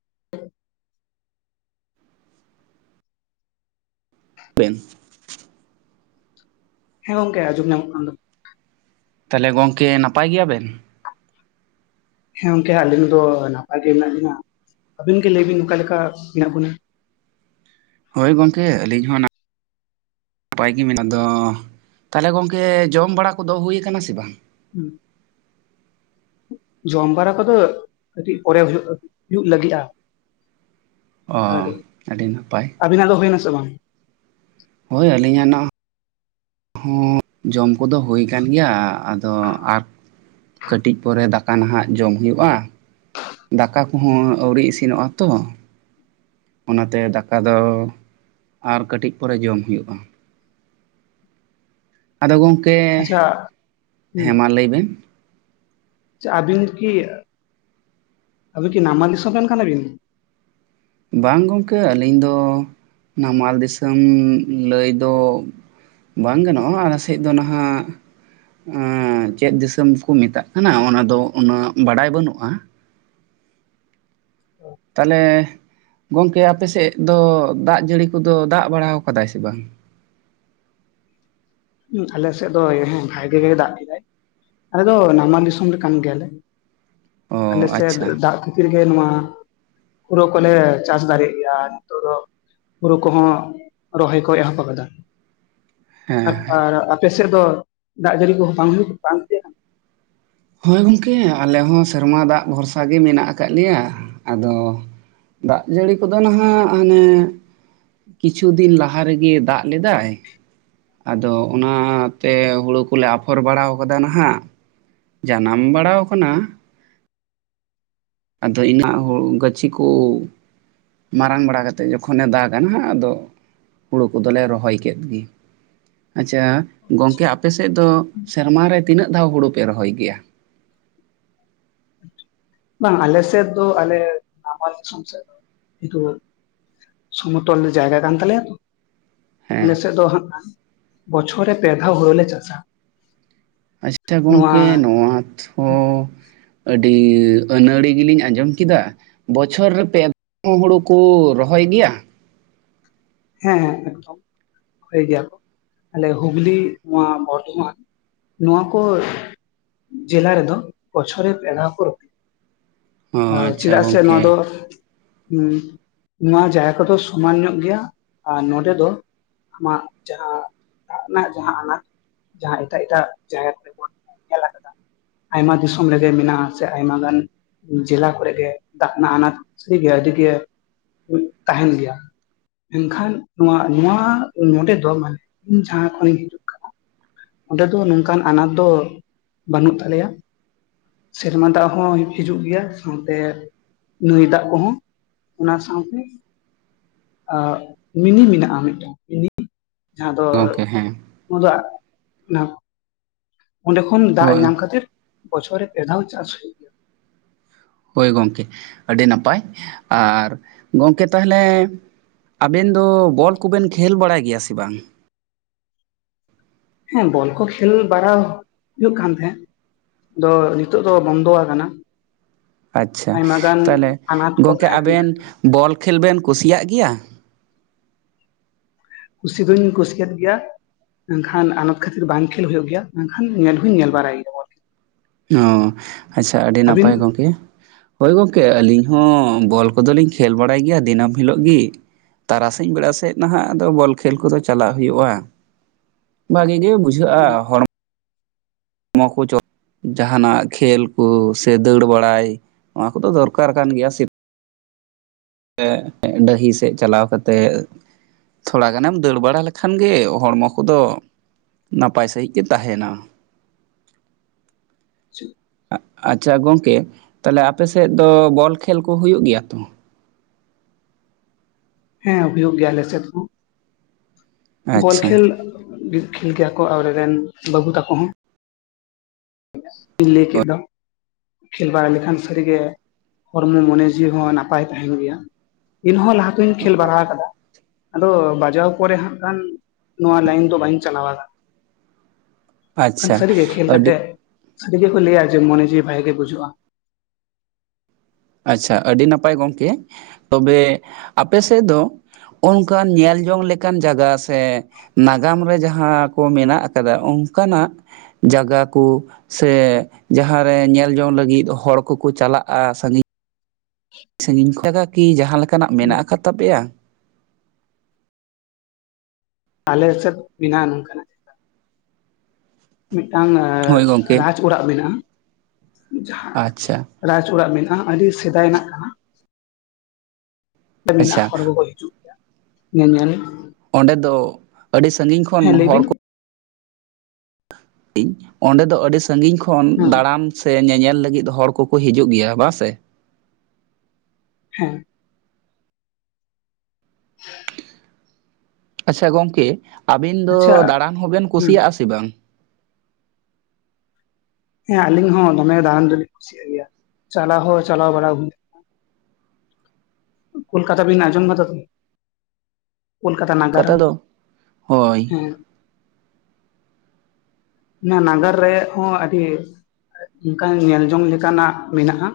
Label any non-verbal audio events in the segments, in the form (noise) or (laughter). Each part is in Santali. (unintelligible) (unintelligible) ᱦᱮᱸ ᱜᱚᱝᱠᱮ ᱟᱡᱚᱢ ᱧᱟᱢᱚᱜ ᱠᱟᱱᱟ ᱛᱟᱦᱞᱮ ᱜᱚᱝᱠᱮ ᱱᱟᱯᱟᱭ ᱜᱮᱭᱟ ᱵᱤᱱ? ᱦᱮᱸ ᱜᱚᱝᱠᱮ ᱟᱹᱞᱤᱧ ᱫᱚ ᱱᱟᱯᱟᱭ ᱜᱮ ᱢᱮᱱᱟᱜ ᱞᱤᱧᱟ, ᱟᱵᱤᱱ ᱜᱮ ᱞᱟᱹᱭ ᱵᱤᱱ ᱚᱠᱟ ᱞᱮᱠᱟ ᱢᱮᱱᱟᱜ ᱵᱤᱱᱟ? ᱦᱳᱭ ᱜᱚᱝᱠᱮ ᱟᱹᱞᱤᱧ ᱦᱚᱸ (unintelligible) ᱱᱟᱯᱟᱭ ᱜᱮ ᱢᱮᱱᱟᱜ ᱟᱫᱚ ᱛᱟᱦᱚᱞᱮ ᱜᱚᱝᱠᱮ ᱡᱚᱢ ᱵᱟᱲᱟ ᱠᱚᱫᱚ ᱦᱩᱭ ᱟᱠᱟᱱᱟ ᱥᱮ ᱵᱟᱝ? ᱦᱩᱸ᱾ ᱡᱚᱢ ᱵᱟᱨᱟ ᱠᱚᱫᱚ ᱠᱟᱹᱴᱤᱡ ᱯᱚᱨᱮ ᱦᱩᱭᱩᱜ ᱦᱩᱭᱩᱜ ᱞᱟᱹᱜᱤᱜᱼᱟ᱾ ᱚᱻ ᱟᱹᱰᱤ ᱱᱟᱯᱟᱭ ᱾ ᱟᱵᱤᱱᱟᱜ ᱫᱚ ᱦᱩᱭᱮᱱᱟ ᱥᱮ ᱵᱟᱝ? ᱦᱳᱭ ᱟᱹᱞᱤᱧᱟᱜ ᱱᱟᱜᱼᱼ ᱦᱚᱸ ᱡᱚᱢ ᱠᱚᱫᱚ ᱦᱩᱭ ᱠᱟᱱ ᱜᱮᱭᱟ ᱟᱫᱚ ᱟᱨ ᱠᱟᱹᱴᱤᱡ ᱯᱚᱨᱮ ᱫᱟ ᱠᱟ ᱱᱟᱦᱟᱜ ᱡᱚᱢ ᱦᱩᱭᱩᱜᱼᱟ, ᱫᱟᱠᱟ ᱠᱚᱦᱚᱸ ᱟᱹᱣᱨᱤ ᱤᱥᱤᱱᱚᱜᱼᱟ ᱛᱚ ᱾ ᱚᱱᱟᱛᱮ ᱫᱟᱠᱟ ᱫᱚ ᱟᱨ ᱠᱟᱹᱴᱤᱡ ᱯᱚᱨᱮ ᱡᱚᱢ ᱦᱩᱭᱩᱜᱼᱟ ᱾ ᱟᱫᱚ ᱜᱚᱝᱠᱮᱻ ᱟᱪᱪᱷᱟ ᱦᱮᱸ ᱢᱟ ᱞᱟᱹᱭ ᱵᱮᱱ ᱾ ᱟᱵᱤᱱ ᱠᱤ ᱟᱵᱤᱱ ᱠᱤ ᱱᱟᱢᱟᱞ ᱫᱤᱥᱚᱢ ᱨᱮᱱ ᱠᱟᱱᱟ ᱵᱤᱱ? ᱵᱟᱝ ᱜᱚᱢᱠᱮ ᱟᱹᱞᱤᱧ ᱫᱚ ᱱᱟᱢᱟᱞ ᱫᱤᱥᱚᱢ ᱞᱟᱹᱭ ᱫᱚ ᱵᱟᱝ ᱜᱟᱱᱚᱜᱼᱟ ᱟᱞᱮ ᱥᱮᱫ ᱫᱚ ᱱᱟᱦᱟᱜ ᱼᱼ ᱪᱮᱫ ᱫᱤᱥᱚᱢ ᱠᱚ ᱢᱮᱛᱟᱜ ᱠᱟᱱᱟ ᱚᱱᱟ ᱫᱚ ᱩᱱᱟᱹᱜ ᱵᱟᱰᱟᱭ ᱵᱟᱹᱱᱩᱜᱼᱟ ᱾ ᱛᱟᱦᱚᱞᱮ ᱜᱚᱝᱠᱮ ᱟᱯᱮ ᱥᱮᱫ ᱫᱚ ᱫᱟᱜ ᱡᱟᱹᱲᱤ ᱠᱚ ᱫᱚ ᱫᱟᱜ ᱵᱟᱲᱟ ᱠᱟᱫᱟᱭ ᱥᱮ ᱵᱟᱝ? ᱟᱞᱮᱥᱮᱫ ᱫᱚ ᱦᱮᱸ ᱵᱷᱟᱜᱤ ᱜᱮᱭ ᱫᱟᱜ ᱠᱮᱫᱟᱭ ᱾ ᱟᱞᱮ ᱫᱚ ᱱᱟᱢᱟᱞ ᱫᱤᱥᱚᱢ ᱨᱮ ᱠᱟᱹᱢᱤ ᱜᱮᱭᱟᱞᱮ ᱚ ᱟᱞᱮ ᱥᱮᱫ ᱟᱪᱪᱷᱟ ᱫᱟᱜ ᱼᱼ ᱠᱷᱟᱹᱛᱤᱨ ᱜᱮ ᱱᱚᱣᱟ ᱦᱩᱲᱩ ᱠᱚᱞᱮ ᱪᱟᱥ ᱫᱟᱨᱮᱭᱟᱜ ᱜᱮᱭᱟ ᱱᱤᱛᱚᱜ ᱫᱚ ᱾ ᱦᱩᱨᱩ ᱠᱚᱦᱚᱸ ᱨᱚᱦᱚᱭ ᱠᱚ ᱮᱦᱚᱵ ᱟᱠᱟᱫᱟ ᱾ ᱦᱮᱸ ᱟᱨ ᱟᱯᱮ ᱥᱮᱫ ᱫᱚ ᱫᱟᱜ ᱡᱟᱹᱲᱤ ᱠᱚᱦᱚᱸ ᱵᱟᱝ ᱦᱩᱭᱩᱜᱼᱟ? ᱦᱳᱭ ᱜᱚᱢᱠᱮ ᱟᱞᱮ ᱦᱚᱸ ᱥᱮᱨᱢᱟ ᱫᱟᱜ ᱵᱷᱚᱨᱥᱟ ᱜᱮ ᱢᱮᱱᱟᱜ ᱟᱠᱟᱫ ᱞᱮᱭᱟ, ᱟᱫᱚ ᱼᱼ ᱫᱟᱜ ᱡᱟᱹᱲᱤ ᱠᱚ ᱫᱚ ᱱᱟᱦᱟᱜ ᱦᱟᱱᱮ ᱼᱼ ᱠᱤᱪᱷᱩ ᱫᱤᱱ ᱞᱟᱦᱟ ᱨᱮᱜᱮ ᱫᱟᱜ ᱞᱮᱫᱟᱭ ᱾ ᱟᱫᱚ ᱚᱱᱟᱛᱮ ᱦᱳᱲᱳ ᱠᱚ ᱞᱮ ᱟᱯᱷᱚᱨ ᱵᱟᱲᱟ ᱠᱟᱫᱟ ᱱᱟᱦᱟᱜ ᱾ ᱡᱟᱱᱟᱢ ᱵᱟᱲᱟᱣ ᱟᱠᱟᱱᱟ ᱾ ᱟᱫᱚ ᱤᱱᱟᱹᱜ ᱦᱩᱲᱩ ᱜᱟᱹᱪᱷᱤ ᱠᱚ ᱼᱼ ᱢᱟᱨᱟᱝ ᱵᱟᱲᱟ ᱠᱟᱛᱮᱫ ᱡᱚᱠᱷᱚᱱᱮ ᱫᱟᱜᱟ ᱱᱟᱜ ᱟᱫᱚ ᱼᱼ ᱦᱩᱲᱩ ᱠᱚᱫᱚ ᱞᱮ ᱨᱚᱦᱚᱭ ᱠᱮᱫ ᱜᱮ ᱾ ᱟᱪᱪᱷᱟ ᱜᱚᱝᱠᱮ ᱟᱯᱮ ᱥᱮᱫ ᱫᱚ ᱥᱮᱨᱢᱟᱨᱮ ᱛᱤᱱᱟᱹᱜ ᱫᱷᱟᱣ ᱦᱩᱲᱩ ᱯᱮ ᱨᱚᱦᱚᱭ ᱜᱮᱭᱟ? ᱵᱟᱝ ᱟᱞᱮ ᱥᱮᱫ ᱫᱚ ᱟᱞᱮ ᱱᱟᱢᱟᱞ ᱫᱤᱥᱚᱢ ᱥᱮᱫ ᱫᱚ (unintelligible) ᱥᱚᱢᱚᱛᱚᱞ ᱡᱟᱭᱜᱟ ᱠᱟᱱ ᱛᱟᱞᱮᱭᱟ ᱛᱚ ᱾ ᱟᱞᱮ ᱦᱮᱸ ᱥᱮᱫ ᱫᱚ ᱦᱟᱸᱜ ᱵᱚᱪᱷᱚᱨ ᱨᱮ ᱯᱮ ᱫᱷᱟᱣ ᱦᱩᱲᱩ ᱞᱮ ᱪᱟᱥᱟ ᱾ ᱟᱪᱪᱷᱟ ᱜᱚᱝᱠᱮ ᱱᱚᱣᱟᱛ (unintelligible) ᱟᱹᱰᱤ ᱟᱹᱱᱟᱲᱤ ᱜᱮᱞᱤᱧ ᱟᱸᱡᱚᱢ ᱠᱮᱫᱟ᱾ ᱵᱚᱪᱷᱚᱨ ᱨᱮ ᱯᱮ (unintelligible) ᱦᱩᱲᱩ ᱠᱩ ᱨᱚᱦᱚᱭ ᱜᱮᱭᱟ? ᱦᱮᱸ ᱦᱮᱸ ᱮᱠᱫᱚᱢ ᱨᱚᱦᱚᱭ ᱜᱮᱭᱟ ᱠᱚ᱾ ᱟᱞᱮ ᱦᱩᱜᱽᱞᱤ ᱱᱚᱣᱟ ᱵᱚᱨᱫᱷᱚᱢᱟᱱ ᱱᱚᱣᱟ ᱠᱚ ᱼᱼ ᱡᱮᱞᱟ ᱨᱮᱫᱚ ᱵᱚᱪᱷᱚᱨ ᱨᱮ ᱯᱮ ᱫᱷᱟᱣ ᱠᱚ ᱨᱚᱦᱚᱭᱟ ᱾ ᱚ ᱟᱪᱪᱷᱟ ᱪᱮᱫᱟᱜ ᱥᱮ ᱱᱚᱣᱟ ᱫᱚ ᱜᱚᱝᱠᱮ ᱼᱼ ᱩᱸ ᱱᱚᱣᱟ ᱡᱟᱭᱜᱟ ᱠᱚᱫᱚ ᱥᱚᱢᱟᱱ ᱧᱚᱜ ᱜᱮᱭᱟ ᱟᱨ ᱱᱚᱰᱮ ᱫᱚ ᱼᱼ ᱟᱢᱟᱜ ᱡᱟᱦᱟᱸ ᱫᱟᱜ ᱨᱮᱱᱟᱜ ᱡᱟᱦᱟᱸ ᱟᱱᱟᱴ ᱼᱼ ᱡᱟᱦᱟᱸ ᱮᱴᱟᱜ ᱮᱴᱟᱜ ᱡᱟᱭᱜᱟ ᱠᱚᱨᱮ ᱵᱚᱱ ᱧᱮᱞ ᱟᱠᱟᱫᱟ ᱼᱼ ᱟᱭᱢᱟ ᱫᱤᱥᱚᱢ ᱞᱮᱜᱮ ᱢᱮᱱᱟᱜᱼᱟ ᱥᱮ ᱟᱭᱢᱟ ᱜᱟᱱ ᱼᱼ ᱡᱮᱞᱟ ᱠᱚᱨᱮ ᱜᱮ ᱫᱟᱜ ᱨᱮᱱᱟᱜ ᱟᱱᱟᱴ ᱥᱟᱹᱨᱤᱜᱮ ᱟᱹᱰᱤᱜᱮ ᱦᱩᱭᱩᱜ ᱛᱟᱦᱮᱱ ᱜᱮᱭᱟ᱾ ᱢᱮᱱᱠᱷᱟᱱ ᱱᱚᱣᱟ ᱱᱚᱣᱟ ᱱᱚᱸᱰᱮ ᱫᱚ ᱢᱟᱱᱮ ᱤᱧ ᱡᱟᱦᱟᱸ ᱠᱷᱚᱱᱤᱧ ᱦᱤᱡᱩᱜ ᱼᱼ ᱚᱸᱰᱮ ᱫᱚ ᱱᱚᱝᱠᱟᱱ ᱟᱱᱟᱴ ᱫᱚ ᱵᱟᱹᱱᱩᱜ ᱛᱟᱞᱮᱭᱟ᱾ ᱥᱮᱨᱢᱟ ᱫᱟᱜ ᱦᱚᱸ ᱦᱤᱡᱩᱜ ᱜᱮᱭᱟ᱾ ᱥᱟᱶᱛᱮ ᱼᱼ ᱱᱟᱹᱭ ᱫᱟᱜ ᱠᱚᱦᱚᱸ ᱚᱱᱟ ᱥᱟᱶᱛᱮ ᱼᱼ ᱟᱨ ᱢᱤᱱᱤ ᱢᱮᱱᱟᱜᱼᱟ ᱢᱤᱫᱴᱟᱝ ᱢᱤᱱᱤ ᱡᱟᱦᱟᱸ ᱫᱚ ᱜᱚᱝᱠᱮ ᱦᱮᱸ ᱧᱩ ᱫᱟᱜ ᱼᱼ ᱚᱱᱟ ᱚᱸᱰᱮ ᱠᱷᱚᱱ ᱫᱟᱜ ᱦᱳᱭ ᱧᱟᱢ ᱠᱷᱟᱹᱛᱤᱨ ᱵᱚᱪᱷᱚᱨ ᱨᱮ ᱯᱮ ᱫᱷᱟᱣ ᱪᱟᱥ ᱦᱩᱭᱩᱜᱼᱟ ᱾ ᱦᱳᱭ ᱜᱚᱝᱠᱮ ᱟᱹᱰᱤ ᱱᱟᱯᱟᱭ ᱟᱨ ᱜᱚᱝᱠᱮ ᱛᱟᱦᱞᱮ ᱼᱼ ᱟᱵᱮᱱ ᱫᱚ ᱵᱚᱞ ᱠᱚᱵᱮᱱ ᱠᱷᱮᱞ ᱵᱟᱲᱟᱭ ᱜᱮᱭᱟ ᱥᱮ ᱵᱟᱝ? ᱦᱮᱸ ᱵᱚᱞ ᱠᱚ ᱠᱷᱮᱞ ᱵᱟᱲᱟ ᱦᱩᱭᱩᱜ ᱠᱟᱱ ᱛᱟᱦᱮᱸᱜ᱾ ᱫᱚ ᱱᱤᱛᱚᱜ ᱫᱚ ᱵᱚᱱᱫᱚ ᱣᱟᱠᱟᱱᱟ᱾ ᱟᱪᱷᱟ ᱛᱟᱦᱞᱮ ᱟᱱᱟᱴ ᱠᱚ ᱜᱚᱝᱠᱮ ᱛᱟᱦᱮᱸ ᱠᱟᱱ ᱟᱵᱮᱱ ᱠᱷᱟᱹᱛᱤᱨ ᱵᱚᱞ ᱠᱷᱮᱞ ᱵᱮᱱ ᱠᱩᱥᱤᱭᱟᱜ ᱜᱮᱭᱟ? ᱠᱩᱥᱤ ᱫᱚᱧ ᱠᱩᱥᱤᱭᱟᱫ ᱜᱮᱭᱟ᱾ ᱢᱮᱱᱠᱷᱟᱱ ᱟᱱᱟᱴ ᱠᱷᱟᱹᱛᱤᱨ ᱵᱟᱝ ᱠᱷᱮᱞ ᱦᱳᱭᱳᱜ ᱜᱮᱭᱟ, ᱢᱮᱱᱠᱷᱟᱱ ᱧᱮᱞ ᱦᱚᱸᱧ ᱧᱮᱞ ᱵᱟᱲᱟᱭ ᱜᱮᱭᱟ᱾ ᱵᱚᱞ ᱠᱷᱮᱞ᱾ ᱚ ᱟᱪᱷᱟ ᱟᱹᱰᱤ ᱟᱹᱵᱤᱱ ᱱᱟᱯᱟᱭ ᱜᱚᱝᱠᱮ᱾ ᱦᱳᱭ ᱜᱚᱝᱠᱮ ᱟᱹᱞᱤᱧ ᱦᱚᱸ ᱵᱚᱞ ᱠᱚᱫᱚᱞᱤᱧ ᱠᱷᱮᱞ ᱵᱟᱲᱟᱭ ᱜᱮᱭᱟ ᱫᱤᱱᱟᱹᱢ ᱦᱤᱞᱳᱜ ᱜᱤ᱾ ᱛᱟᱨᱟᱥᱤᱧ ᱵᱮᱲᱟ ᱥᱮᱫ ᱱᱟᱦᱟᱜ ᱟᱫᱚ ᱵᱚᱞ ᱠᱷᱮᱞ ᱠᱚᱫᱚ ᱪᱟᱞᱟᱜ ᱦᱩᱭᱩᱜᱼᱟ᱾ ᱵᱷᱟᱜᱤ ᱜᱮ ᱵᱩᱡ ᱡᱷᱟᱹᱜᱼᱟ ᱦᱚᱲᱢ ᱢᱚ ᱠᱚ ᱪᱚ ᱡᱟᱦᱟᱱᱟᱜ ᱠᱷᱮᱞ ᱠᱚ ᱥᱮ ᱫᱟᱹᱲ ᱵᱟᱲᱟᱭ ᱱᱚᱣᱟ ᱠᱚᱫᱚ ᱫᱚᱨᱠᱟᱨ ᱠᱟᱱ ᱜᱮᱭᱟ ᱥᱮ ᱛᱮᱜ ᱰᱟᱹᱦᱤ ᱥᱮᱜ ᱪᱟᱞᱟᱣ ᱠᱟᱛᱮᱜ ᱛᱷᱚᱲᱟ ᱜᱟᱱᱮᱢ ᱫᱟᱹᱲ ᱵᱟᱲᱟ ᱞᱮᱠᱷᱟᱱ ᱜᱮ ᱦᱚᱲᱢᱚ ᱠᱚᱫᱚ ᱱᱟᱯᱟᱭ ᱥᱟᱺᱦᱤᱡ ᱜᱮ ᱛᱟᱦᱮᱱᱟ (inaudible) ᱟᱪᱷᱟ ᱜᱚᱝᱠᱮ ᱛᱟᱦᱞᱮ ᱟᱯᱮ ᱥᱮᱜ ᱫᱚ ᱵᱚᱞ ᱠᱷᱮᱞ ᱠᱚ ᱦᱩᱭᱩᱜ ᱜᱮᱭᱟ ᱦᱮᱸ ᱦᱩᱭᱩᱜ ᱜᱮᱭᱟ ᱟᱞᱮᱥᱮᱫ ᱦᱚᱸ ᱵᱚᱞ ᱟᱪᱪᱷᱟ ᱠᱷᱮᱞ ᱵᱤᱜ ᱠᱷᱮᱞ ᱜᱮᱭᱟ ᱠᱚ ᱟᱞᱮ ᱨᱮᱱ ᱵᱟᱹᱵᱩ ᱛᱟᱠᱚ ᱦᱚᱸ᱾ ᱤᱧ ᱞᱟᱹᱭ ᱠᱮᱜ ᱫᱚ ᱠᱷᱮᱞ ᱵᱟᱲᱟ ᱞᱮᱠᱷᱟᱱ ᱥᱟᱹᱨᱤᱜᱮ ᱦᱚᱲᱢᱚ ᱢᱚᱱᱮ ᱡᱤᱣᱤ ᱦᱚᱸ ᱱᱟᱯᱟᱭ ᱛᱟᱦᱮᱱ ᱜᱮᱭᱟ᱾ ᱤᱱᱦᱚᱸ ᱞᱟᱦᱟᱛᱮᱧ ᱠᱷᱮᱞ ᱵᱟᱨᱟᱣ ᱠᱟᱫᱟ᱾ ᱟᱫᱚ ᱵᱟᱡᱟᱣ ᱯᱚᱨᱮ ᱦᱟᱸᱜ ᱠᱷᱟᱱ ᱱᱚᱣᱟ ᱞᱟᱭᱤᱱ ᱫᱚ ᱵᱟᱹᱧ ᱪᱟᱞᱟᱣ ᱠᱷᱟᱱ ᱟᱪᱪᱷᱟ ᱥᱟᱹᱨᱤᱜᱮ ᱠᱷᱮᱞ ᱟᱹᱰᱤ ᱠᱟᱛᱮᱜ ᱥᱟᱹᱨᱤ ᱜᱮᱠᱚ ᱞᱟᱹᱭᱟ ᱡᱮ ᱢᱚᱱᱮ ᱡᱤᱣᱤ ᱵᱷᱟᱜᱮ ᱜᱮ ᱵᱩᱡᱷᱟᱹᱜᱼᱟ᱾ ᱟᱪᱷᱟ ᱟᱹᱰᱤ ᱱᱟᱯᱟᱭ ᱜᱚᱝᱠᱮ ᱛᱚᱵᱮ ᱟᱯᱮ ᱥᱮᱜ ᱫᱚ ᱚᱝᱠᱟᱱ ᱧᱮᱞ ᱡᱚᱝ ᱞᱮᱠᱟᱱ ᱡᱟᱜᱟ ᱥᱮ ᱱᱟᱜᱟᱢ ᱨᱮ ᱡᱟᱦᱟᱸ ᱠᱚ ᱢᱮᱱᱟᱜ ᱟᱠᱟᱫᱟ ᱚᱝᱠᱟᱱᱟᱜ ᱡᱟᱜᱟ ᱠᱩ ᱥᱮ ᱡᱟᱦᱟᱸ ᱨᱮ ᱧᱮᱞ ᱡᱚᱝ ᱞᱟᱹᱜᱤᱜ ᱦᱚᱲ ᱠᱚᱠᱚ ᱪᱟᱞᱟᱜᱼᱟ, ᱥᱟᱺᱜᱤᱧ (inaudible) ᱥᱟᱺᱜᱤᱧ ᱠᱷᱚᱜᱟ ᱠᱤ ᱡᱟᱦᱟᱸ ᱞᱮᱠᱟᱱᱟᱜ ᱢᱮᱱᱟᱜ ᱟᱠᱟᱫ ᱛᱟᱯᱮᱭᱟ? ᱟᱞᱮ ᱥᱮᱫ ᱢᱮᱱᱟᱜᱼᱟ ᱱᱚᱝᱠᱟᱱᱟᱜ᱾ ᱢᱤᱜᱴᱟᱝ ᱦᱳᱭ ᱜᱚᱝᱠᱮ ᱨᱟᱡᱽ ᱚᱲᱟᱜ ᱢᱮᱱᱟᱜᱼᱟ, ᱡᱟᱦᱟᱸ ᱟᱪᱪᱷᱟ ᱨᱟᱡᱽ ᱚᱲᱟᱜ ᱢᱮᱱᱟᱜᱼᱟ ᱟᱹᱰᱤ ᱥᱮᱫᱟᱭᱱᱟᱜ ᱠᱟᱱᱟ ᱢᱮᱱᱟᱜ ᱟ ᱟᱪᱪᱷᱟ ᱦᱚᱲ ᱠᱚᱠᱚ ᱦᱤᱡᱩᱜ (unintelligible) ᱧᱮᱧᱮᱞ ᱚᱸᱰᱮ ᱫᱚ ᱟᱹᱰᱤ ᱥᱟᱺᱜᱤᱧ ᱠᱷᱚᱱ ᱦᱮᱸ ᱞᱟᱹᱭ ᱦᱚᱲ ᱵᱤᱱ ᱠᱚ ᱤᱧ ᱚᱸᱰᱮ ᱫᱚ ᱟᱹᱰᱤ ᱥᱟᱺᱜᱤᱧ ᱠᱷᱚᱱ ᱦᱮᱸ ᱫᱟᱬᱟᱱ ᱥᱮ ᱧᱮᱧᱮᱞ ᱞᱟᱹᱜᱤᱫ ᱦᱚᱲ ᱠᱚᱠᱚ ᱦᱤᱡᱩᱜ ᱜᱮᱭᱟ ᱵᱟ ᱥᱮ ᱦᱮᱸ (inaudible) ᱟᱪᱪᱷᱟ ᱜᱚᱝᱠᱮ ᱟᱵᱤᱱ ᱫᱚ ᱟᱪᱪᱷᱟ ᱫᱟᱬᱟᱱ ᱦᱚᱸᱵᱮᱱ ᱦᱮᱸ ᱠᱩᱥᱤᱭᱟᱜᱼᱟ ᱥᱮ ᱵᱟᱝ ᱦᱮᱸ ᱟᱞᱤᱧ ᱦᱚᱸ ᱫᱚᱢᱮ ᱫᱟᱬᱟᱱ ᱫᱚᱞᱤᱧ ᱠᱩᱥᱤᱭᱟᱜ ᱜᱮᱭᱟ ᱪᱟᱞᱟᱣ ᱦᱚᱸ ᱪᱟᱞᱟᱣ ᱵᱟᱲᱟ ᱦᱩᱭ ᱠᱳᱞᱠᱟᱛᱟ ᱵᱤᱱ ᱱᱟᱡᱚᱢ ᱠᱟᱫᱟ ᱛᱚ ᱠᱳᱞᱠᱟᱛᱟ ᱱᱟᱜᱟᱨ ᱠᱟᱛᱷᱟ ᱫᱚ ᱦᱳᱭ ᱦᱮᱸ ᱚᱱᱟ ᱱᱟᱜᱟᱨ ᱨᱮ ᱦᱚᱸ ᱟᱹᱰᱤ ᱚᱱᱠᱟᱱ ᱧᱮᱞ ᱡᱚᱝ ᱞᱮᱠᱟᱱᱟᱜ ᱢᱮᱱᱟᱜᱼᱟ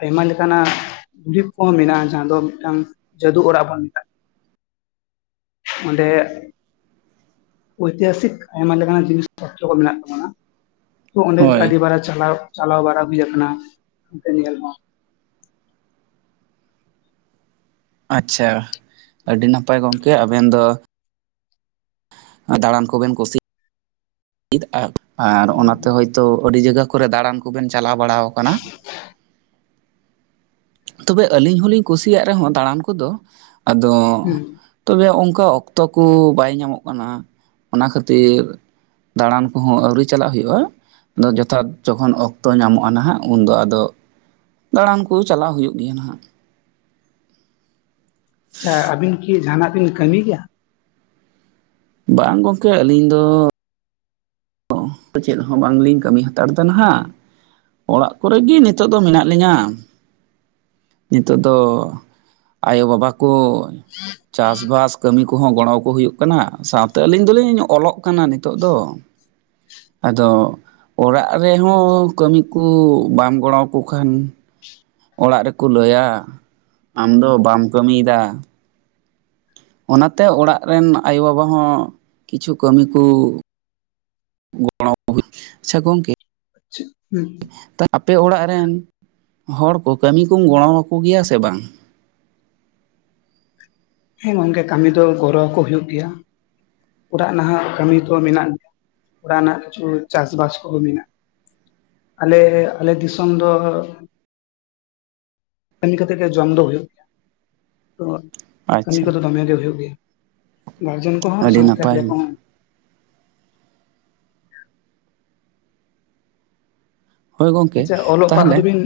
ᱟᱭᱢᱟ ᱞᱮᱠᱟᱱᱟᱜ ᱫᱩᱨᱤᱵ ᱠᱚᱦᱚᱸ ᱢᱮᱱᱟᱜᱼᱟ ᱡᱟᱦᱟᱸ ᱫᱚ ᱢᱤᱫᱴᱟᱝ ᱡᱟᱹᱫᱩ ᱚᱲᱟᱜ ᱵᱚᱱ ᱢᱮᱛᱟᱜᱼᱟ ᱚᱸᱰᱮ ᱳᱭᱛᱤᱦᱟᱥᱤᱠ ᱟᱭᱢᱟ ᱞᱮᱠᱟᱱ ᱡᱤᱱᱤᱥ ᱯᱚᱛᱨᱚ ᱠᱚ ᱢᱮᱱᱟᱜ ᱛᱟᱵᱚᱱᱟ ᱛᱚ ᱚᱸᱰᱮ ᱦᱳᱭ ᱟᱹᱰᱤᱵᱟᱨᱟ ᱪᱟᱞᱟᱣ ᱪᱟᱞᱟᱣ ᱵᱟᱲᱟ ᱦᱩᱭ ᱟᱠᱟᱱᱟᱛᱮ ᱧᱮᱞ ᱦᱚᱸ ᱟᱪᱪᱷᱟ ᱟᱹᱰᱤ ᱱᱟᱯᱟᱭ ᱜᱚᱢᱠᱮ ᱟᱵᱮᱱ ᱫᱚ ᱫᱟᱬᱟᱱ ᱠᱚᱵᱮᱱ ᱠᱩᱥᱤᱟᱜ (unintelligible) ᱟᱨ ᱚᱱᱟᱛᱮ ᱦᱳᱭᱛᱳ ᱟᱹᱰᱤ ᱡᱟᱭᱜᱟ ᱠᱚᱨᱮ ᱫᱟᱬᱟᱱ ᱠᱚᱵᱮᱱ ᱪᱟᱞᱟᱣ ᱵᱟᱲᱟ ᱟᱠᱟᱱᱟ ᱛᱚᱵᱮ ᱟᱹᱞᱤᱧ ᱦᱚᱞᱤᱧ ᱠᱩᱥᱤᱭᱟᱜ ᱨᱮᱦᱚᱸ ᱫᱟᱬᱟᱱ ᱠᱚᱫᱚ ᱟᱫᱚ ᱦᱩᱸ ᱛᱚᱵᱮ ᱚᱱᱠᱟ ᱚᱠᱛᱚ ᱠᱚ ᱵᱟᱭ ᱧᱟᱢᱚᱜ ᱠᱟᱱᱟ ᱚᱱᱟ ᱠᱷᱟᱹᱛᱤᱨ ᱫᱟᱬᱟᱱ ᱠᱚᱦᱚᱸ ᱟᱹᱣᱨᱤ ᱪᱟᱞᱟᱜ ᱦᱩᱭᱩᱜᱼᱟ ᱟᱫᱚ ᱡᱚᱛᱷᱟᱛ ᱡᱚᱠᱷᱚᱱ ᱚᱠᱛᱚ ᱧᱟᱢᱚᱜᱼᱟ ᱱᱟᱦᱟᱜ ᱩᱱᱫᱚ ᱟᱫᱚ ᱫᱟᱬᱟᱱ ᱠᱚ ᱪᱟᱞᱟᱣ ᱦᱩᱭᱩᱜ ᱜᱮᱭᱟ ᱱᱟᱦᱟᱜ ᱟᱪᱪᱷᱟ ᱟᱹᱵᱤᱱ ᱠᱤ ᱡᱟᱦᱟᱸᱱᱟᱜ ᱵᱤᱱ ᱠᱟᱹᱢᱤᱭ ᱜᱮᱭᱟ ᱵᱟᱝ ᱜᱚᱢᱠᱮ ᱟᱹᱞᱤᱧ ᱫᱚ ᱪᱮᱫ ᱦᱚᱸ ᱵᱟᱝᱞᱤᱧ ᱠᱟᱹᱢᱤ ᱦᱟᱛᱟᱲ ᱮᱫᱟ ᱱᱟᱦᱟᱜ ᱚᱲᱟᱜ ᱠᱚᱨᱮ ᱜᱮ ᱱᱤᱛᱚᱜ ᱫᱚ ᱢᱮᱱᱟᱜ ᱞᱤᱧᱟᱹ ᱱᱤᱛᱳᱜ ᱫᱚ ᱟᱭᱳ ᱵᱟᱵᱟ ᱠᱚ ᱪᱟᱥᱵᱟᱥ ᱠᱟᱹᱢᱤ ᱠᱚ ᱠᱩᱦᱚᱸ ᱜᱚᱲᱚ ᱟᱠᱠᱚ ᱦᱩᱭᱩᱜ ᱠᱟᱱᱟ ᱥᱟᱶᱛᱮ ᱟᱹᱞᱤᱧ ᱫᱚᱞᱤᱧ ᱚᱞᱚᱜ ᱠᱟᱱᱟ ᱱᱤᱛᱚᱜ ᱫᱚ ᱟᱫᱚ ᱚᱲᱟᱜ ᱨᱮᱦᱚᱸ ᱠᱟᱹᱢᱤ ᱠᱚ ᱵᱟᱢ ᱜᱚᱲᱚᱣ ᱟᱠᱚ ᱠᱷᱟᱱ ᱚᱲᱟᱜ ᱨᱮᱠᱚ ᱞᱟᱹᱭᱟ ᱟᱢ ᱫᱚ ᱵᱟᱢ ᱠᱟᱹᱢᱤᱭ ᱮᱫᱟ ᱚᱱᱟᱛᱮ ᱚᱲᱟᱜ ᱨᱮᱱ ᱟᱭᱳ ᱵᱟᱵᱟ ᱦᱚᱸ ᱠᱤᱪᱷᱩ ᱠᱟᱹᱢᱤ ᱠᱚ ᱜᱚᱲᱚ ᱦᱩᱭ ᱟᱪᱪᱷᱟ ᱜᱚᱢᱠᱮ ᱟᱪᱪᱷᱟ ᱦᱩᱸ ᱟᱯᱮ ᱚᱲᱟᱜ ᱨᱮᱱ ᱦᱚᱲ ᱠᱚ ᱠᱟᱹᱢᱤ ᱠᱚᱢ ᱜᱚᱲᱚ ᱟᱠᱚ ᱜᱮᱭᱟ ᱥᱮ ᱵᱟᱝ ᱦᱮᱸ ᱜᱚᱝᱠᱮ ᱠᱟᱹᱢᱤ ᱫᱚ ᱜᱚᱨᱚ ᱟᱠᱚ ᱦᱩᱭᱩᱜ ᱜᱮᱭᱟ ᱚᱲᱟᱜ ᱱᱟᱦᱟᱜ ᱠᱟᱹᱢᱤ ᱫᱚ ᱢᱮᱱᱟᱜ ᱜᱮᱭᱟ ᱚᱲᱟᱜ ᱨᱮᱱᱟᱜ ᱠᱤᱪᱷᱩ ᱪᱟᱥ ᱵᱟᱥ ᱠᱚᱦᱚᱸ ᱢᱮᱱᱟᱜ ᱟᱞᱮ ᱟᱞᱮ ᱫᱤᱥᱚᱢ ᱫᱚ ᱠᱟᱹᱢᱤ ᱠᱟᱛᱮ ᱜᱮ ᱡᱚᱢ ᱫᱚ ᱦᱩᱭᱩᱜ ᱜᱮᱭᱟ ᱛᱚ ᱠᱟᱹᱢᱤ ᱟᱪᱪᱷᱟ ᱠᱚᱫᱚ ᱫᱚᱢᱮᱜ ᱜᱮ ᱦᱩᱭᱩᱜ ᱜᱮᱭᱟ ᱜᱟᱨᱡᱮᱱ ᱠᱚᱦᱚᱸ ᱟᱹᱰᱤ ᱥᱟᱶᱛᱮ ᱟᱞᱮ ᱱᱟᱯᱟᱭ ᱠᱚᱦᱚᱸ ᱦᱳᱭ ᱜᱚᱢᱠᱮ ᱟᱪᱪᱷᱟ ᱚᱞᱚᱜ ᱯᱟᱲᱦᱟᱣ ᱛᱟᱦᱚᱞᱮ ᱫᱚᱵᱤᱱ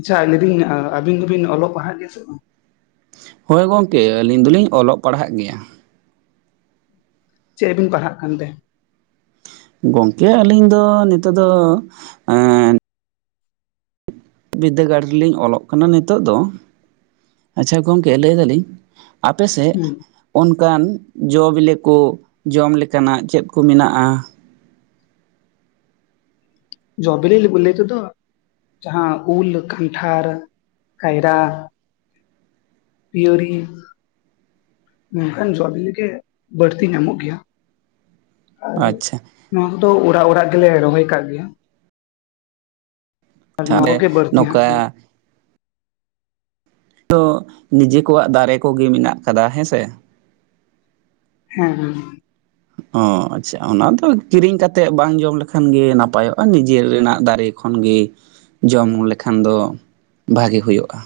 ᱟᱪᱪᱷᱟ ᱞᱟᱹᱭᱮᱫᱤᱧ ᱟᱵᱤᱱ ᱫᱚᱵᱤᱱ ᱚᱞᱚᱜ ᱯᱟᱲᱦᱟᱜ ᱜᱮᱭᱟ ᱥᱮ ᱵᱟᱝ ᱦᱳᱭ ᱜᱚᱝᱠᱮ ᱟᱹᱞᱤᱧ ᱫᱚᱞᱤᱧ ᱚᱞᱚᱜ ᱯᱟᱲᱦᱟᱜ ᱜᱮᱭᱟ ᱪᱮᱫᱵᱤᱱ ᱯᱟᱲᱦᱟᱜ ᱠᱟᱱ ᱛᱮ ᱜᱚᱝᱠᱮ ᱟᱹᱞᱤᱧ ᱫᱚ ᱱᱤᱛᱚᱜ ᱫᱚ ᱮᱸ.... ᱵᱤᱫᱽᱫᱟᱹᱜᱟᱲ ᱨᱮᱞᱤᱧ ᱚᱞᱚᱜ ᱠᱟᱱᱟ ᱱᱤᱛᱚᱜ ᱫᱚ ᱟᱪᱪᱷᱟ ᱜᱚᱝᱠᱮ ᱞᱟᱹᱭ ᱮ ᱫᱟᱞᱤᱧ ᱟᱯᱮ ᱥᱮᱫ ᱦᱩᱸ ᱚᱱᱠᱟᱱ ᱡᱚ ᱵᱤᱞᱤ ᱠᱚ ᱡᱚᱢ ᱞᱮᱠᱟᱱᱟᱜ ᱪᱮᱫ ᱠᱚ ᱢᱮᱱᱟᱜ-ᱟ ᱡᱚᱵᱤᱞ ᱞᱟᱹᱭ ᱛᱮᱫᱚ ᱡᱟᱦᱟᱸ ᱩᱞ ᱠᱟᱱᱴᱷᱟᱲ ᱠᱟᱭᱨᱟ ᱯᱤᱭᱟᱹᱨᱤ ᱱᱚᱝᱠᱟᱱ ᱡᱚ ᱵᱤᱞᱤ ᱜᱮ ᱵᱟᱹᱲᱛᱤ ᱧᱟᱢᱚᱜ ᱜᱮᱭᱟ ᱟᱨ ᱟᱪᱪᱷᱟ ᱱᱚᱣᱟ ᱠᱚᱫᱚ ᱚᱲᱟᱜ ᱚᱲᱟᱜ ᱜᱮᱞᱮ ᱨᱚᱦᱚᱭ ᱟᱠᱟᱟᱜ ᱜᱮᱭᱟ ᱟᱨ ᱱᱚᱣᱟ ᱛᱟᱦᱚᱞᱮ ᱠᱚᱜᱮ ᱵᱟᱹᱲᱛᱤ ᱦᱟᱸᱜ ᱠᱟᱱᱟ ᱱᱚᱝᱠᱟ ᱛᱚ ᱱᱤᱡᱮ ᱠᱚᱣᱟᱜ ᱫᱟᱨᱮ ᱠᱚᱜᱮ ᱢᱮᱱᱟᱜ ᱟᱠᱟᱫᱟ ᱦᱮᱸ ᱥᱮ ᱦᱮᱸ ᱦᱮᱸ ᱚ ᱟᱪᱪᱷᱟ ᱚᱱᱟ ᱫᱚ ᱠᱤᱨᱤᱧ ᱠᱟᱛᱮᱜ ᱵᱟᱝ ᱡᱚᱢ ᱞᱮᱠᱷᱟᱱ ᱜᱮ ᱱᱟᱯᱟᱭᱚᱜ-ᱟ ᱱᱤᱡᱮᱨ ᱨᱮᱱᱟᱜ ᱫᱟᱨᱮ ᱛᱚᱠᱷᱚᱱ ᱜᱮ ᱡᱚᱢ ᱞᱮᱠᱷᱟᱱ ᱫᱚ ᱵᱷᱟᱜᱮ ᱦᱩᱭᱩᱜᱼᱟ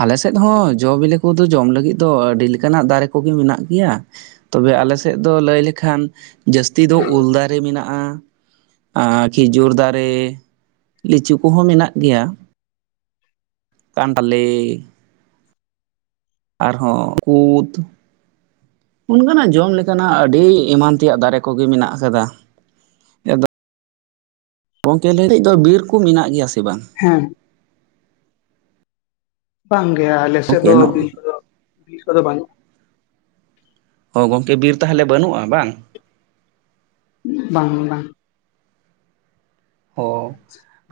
ᱟᱞᱮ ᱥᱮᱫ ᱦᱚᱸ ᱡᱚ ᱵᱤᱞᱤ ᱠᱚᱫᱚ ᱡᱚᱢ ᱞᱟᱹᱜᱤᱫ ᱫᱚ ᱟᱹᱰᱤ ᱞᱮᱠᱟᱱᱟᱜ ᱫᱟᱨᱮ ᱠᱚᱜᱮ ᱢᱮᱱᱟᱜ ᱜᱮᱭᱟ ᱛᱚᱵᱮ ᱟᱞᱮ ᱥᱮᱫ ᱫᱚ ᱞᱟᱹᱭ ᱞᱮᱠᱷᱟᱱ ᱡᱟᱹᱥᱛᱤ ᱫᱚ ᱩᱞ ᱫᱟᱨᱮ ᱢᱮᱱᱟᱜ ᱟᱨ ᱠᱷᱤᱡᱩᱨ ᱫᱟᱨᱮ ᱞᱤᱪᱩ ᱠᱚᱦᱚᱸ ᱢᱮᱱᱟᱜ ᱜᱮᱭᱟ ᱠᱟᱱᱴᱟᱞᱮ ᱟᱨᱦᱚᱸ ᱠᱩᱫ ᱚᱱᱠᱟᱱᱟᱜ ᱡᱚᱢ ᱞᱮᱠᱟᱱᱟᱜ ᱟᱹᱰᱤ ᱮᱢᱟᱱ ᱛᱮᱭᱟᱜ ᱫᱟᱨᱮ ᱠᱚᱜᱮ ᱢᱮᱱᱟᱜ ᱟᱠᱟᱫᱟ ᱜᱚᱢᱠᱮ ᱞᱮᱸᱮᱡ ᱫᱚ ᱵᱤᱨ ᱠᱚ ᱢᱮᱱᱟᱜ ᱜᱮᱭᱟ ᱥᱮ ᱵᱟᱝ? ᱦᱮᱸ ᱵᱟᱝ ᱜᱮᱮ ᱟᱞᱮᱥᱮᱫ ᱜᱚᱝᱠᱮ ᱫᱚ ᱱᱚ ᱵᱤᱞ ᱠᱚᱫᱚ ᱵᱤᱞ ᱠᱚᱫᱚ ᱵᱟᱹᱱᱩᱜ-ᱟ ᱚ ᱜᱚᱝᱠᱮ ᱵᱤᱨ ᱛᱟᱦᱚᱞᱮ ᱵᱟᱹᱱᱩᱜ-ᱟ ᱵᱟᱝ ᱵᱟᱝ ᱵᱟᱝ ᱚ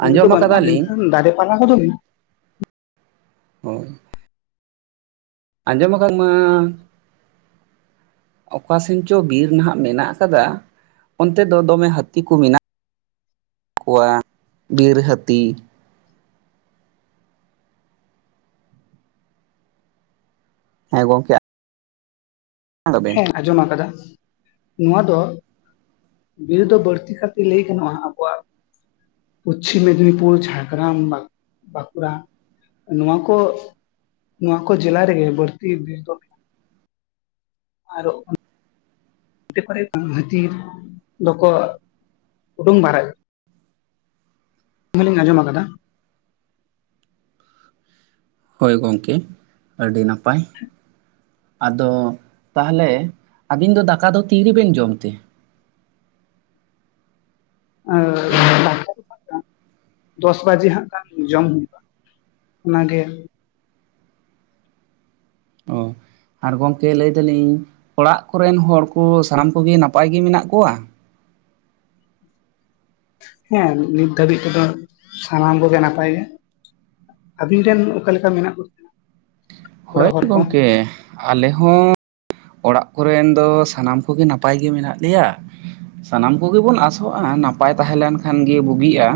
ᱩᱱᱟᱜ ᱫᱚ ᱟᱸᱡᱚᱢ ᱵᱟᱹᱱᱩᱜ-ᱟ ᱟᱠᱟᱫᱟᱞᱤᱧ ᱢᱮᱱᱠᱷᱟᱱ ᱫᱟᱨᱮ ᱯᱟᱞᱟ ᱠᱚ ᱫᱚ ᱢᱮᱱᱟᱜᱼᱟ ᱦᱳᱭ ᱟᱡᱟᱢᱠᱟᱢ ᱢᱟ ᱚᱠᱟ ᱥᱮᱱ ᱪᱚ ᱵᱤᱨ ᱱᱟᱦᱟᱜ ᱢᱮᱱᱟᱜ ᱟᱠᱟᱫᱟ ᱚᱱᱛᱮ ᱫᱚ ᱫᱚᱢᱮ ᱦᱟᱹᱛᱤ ᱠᱚ ᱢᱮᱱᱟᱜ-ᱟ ᱠᱚᱣᱟ ᱵᱤᱨ ᱦᱟᱹᱛᱤ ᱦᱮᱸ ᱜᱚᱝᱠᱮ ᱵᱮᱱ ᱦᱮᱸ ᱟᱸᱡᱚᱢ ᱟᱠᱟᱫᱟ ᱱᱚᱣᱟ ᱫᱚ ᱵᱤᱨ ᱫᱚ ᱵᱟᱹᱲᱛᱤ ᱠᱟᱛᱮ ᱞᱟᱹᱭ ᱜᱟᱱᱚᱜ-ᱟ ᱟᱵᱚᱣᱟᱜ ᱯᱚᱥᱪᱷᱤᱢ ᱢᱮᱫᱽᱱᱤᱯᱩᱨ ᱡᱷᱟᱲᱜᱨᱟᱢ ᱵᱟᱸᱠᱩᱲᱟ ᱱᱚᱣᱟ ᱠᱚ ᱱᱚᱣᱟ ᱠᱚ ᱡᱮᱞᱟ ᱨᱮ ᱜᱮ ᱵᱟᱹᱲᱛᱤ ᱟᱨ ᱮ ᱠᱚᱮ ᱵᱟᱝ ᱦᱟᱹᱛᱤ ᱫᱚ ᱠᱚ ᱩᱰᱩᱝ ᱵᱟᱨᱟᱜ ᱜᱮ ᱞᱤᱧ ᱦᱚᱸ ᱞᱤᱧ ᱟᱸᱡᱚᱢ ᱟᱠᱟᱫᱟ ᱦᱳᱭ ᱜᱚᱢᱠᱮ ᱟᱹᱰᱤ ᱱᱟᱯᱟᱭ ᱟᱫᱚ ᱛᱟᱦᱚᱞᱮ ᱟᱵᱤᱱ ᱫᱚ ᱫᱟᱠᱟ ᱫᱚ ᱛᱤ ᱨᱮᱵᱮᱱ ᱡᱚᱢ ᱛᱮ ᱮ ᱫᱚᱥ ᱵᱟᱡᱮ ᱦᱟᱸᱜ ᱡᱚᱢ ᱦᱩᱭᱩᱜ-ᱟ ᱚᱱᱟ ᱜᱮ ᱚ ᱟᱨ ᱜᱚᱢᱠᱮ ᱞᱟᱹᱭ ᱮᱫᱟ ᱞᱤᱧ ᱚᱲᱟᱜ ᱠᱚ ᱨᱮᱱ ᱦᱚᱲᱠᱚ ᱥᱟᱱᱟᱢ ᱠᱚ ᱜᱮ ᱱᱟᱯᱟᱭ ᱜᱮ ᱢᱮᱱᱟᱜ ᱠᱚᱣᱟ ᱦᱮᱸ ᱱᱤᱛ ᱫᱷᱟᱹᱵᱤᱡ ᱛᱮᱫᱚ ᱥᱟᱱᱟᱢ ᱠᱚ ᱜᱮ ᱱᱟᱯᱟᱭ ᱜᱮᱭᱟ ᱟᱵᱤᱱ ᱨᱮᱱ ᱚᱠᱟ ᱞᱮᱠᱟ ᱢᱮᱱᱟᱜ ᱠᱚᱛᱟ ᱦᱳᱭ ᱜᱚᱢᱠᱮ ᱟᱞᱮ ᱦᱚᱸ ᱚᱲᱟᱜ ᱠᱚ ᱨᱮᱱ ᱫᱚ ᱥᱟᱱᱟᱢ ᱠᱚ ᱜᱮ ᱱᱟᱯᱟᱭ ᱜᱮ ᱢᱮᱱᱟᱜ ᱞᱮᱭᱟ ᱥᱟᱱᱟᱢ ᱠᱚ ᱜᱮ ᱵᱚᱱ ᱟᱥᱚᱜ-ᱟ ᱱᱟᱯᱟᱭ ᱛᱟᱦᱮᱸ ᱞᱮᱱᱠᱷᱟᱱ ᱜᱮ ᱵᱩᱜᱤᱜ-ᱟ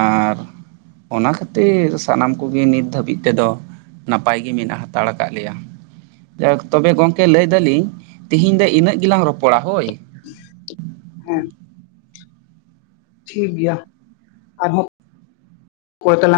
ᱟᱨ ᱚᱱᱟ ᱠᱷᱟᱹᱛᱤᱨ ᱥᱟᱱᱟᱢ ᱠᱚ ᱜᱮ ᱱᱤᱛ ᱫᱷᱟᱹᱵᱤᱡ ᱛᱮᱫᱚ ᱱᱟᱯᱟᱭ ᱜᱮ ᱢᱮᱱᱟᱜ ᱦᱟᱛᱟᱲ ᱟᱠᱟᱫ ᱞᱮᱭᱟ ᱡᱟᱭᱦᱳᱡ ᱛᱚᱵᱮ ᱜᱚᱝᱠᱮ ᱞᱟᱹᱭ ᱫᱟᱞᱤᱧ ᱛᱤᱦᱤᱧ ᱫᱚ ᱤᱱᱟᱹᱜ ᱜᱮᱞᱟᱝ ᱨᱚᱯᱚᱲᱟ ᱦᱳᱭ ᱦᱮᱸ ᱴᱷᱤᱠ ᱜᱮᱭᱟ ᱟᱨ ᱦᱚᱸ ᱯᱚᱨᱮ ᱛᱮᱞᱟᱝ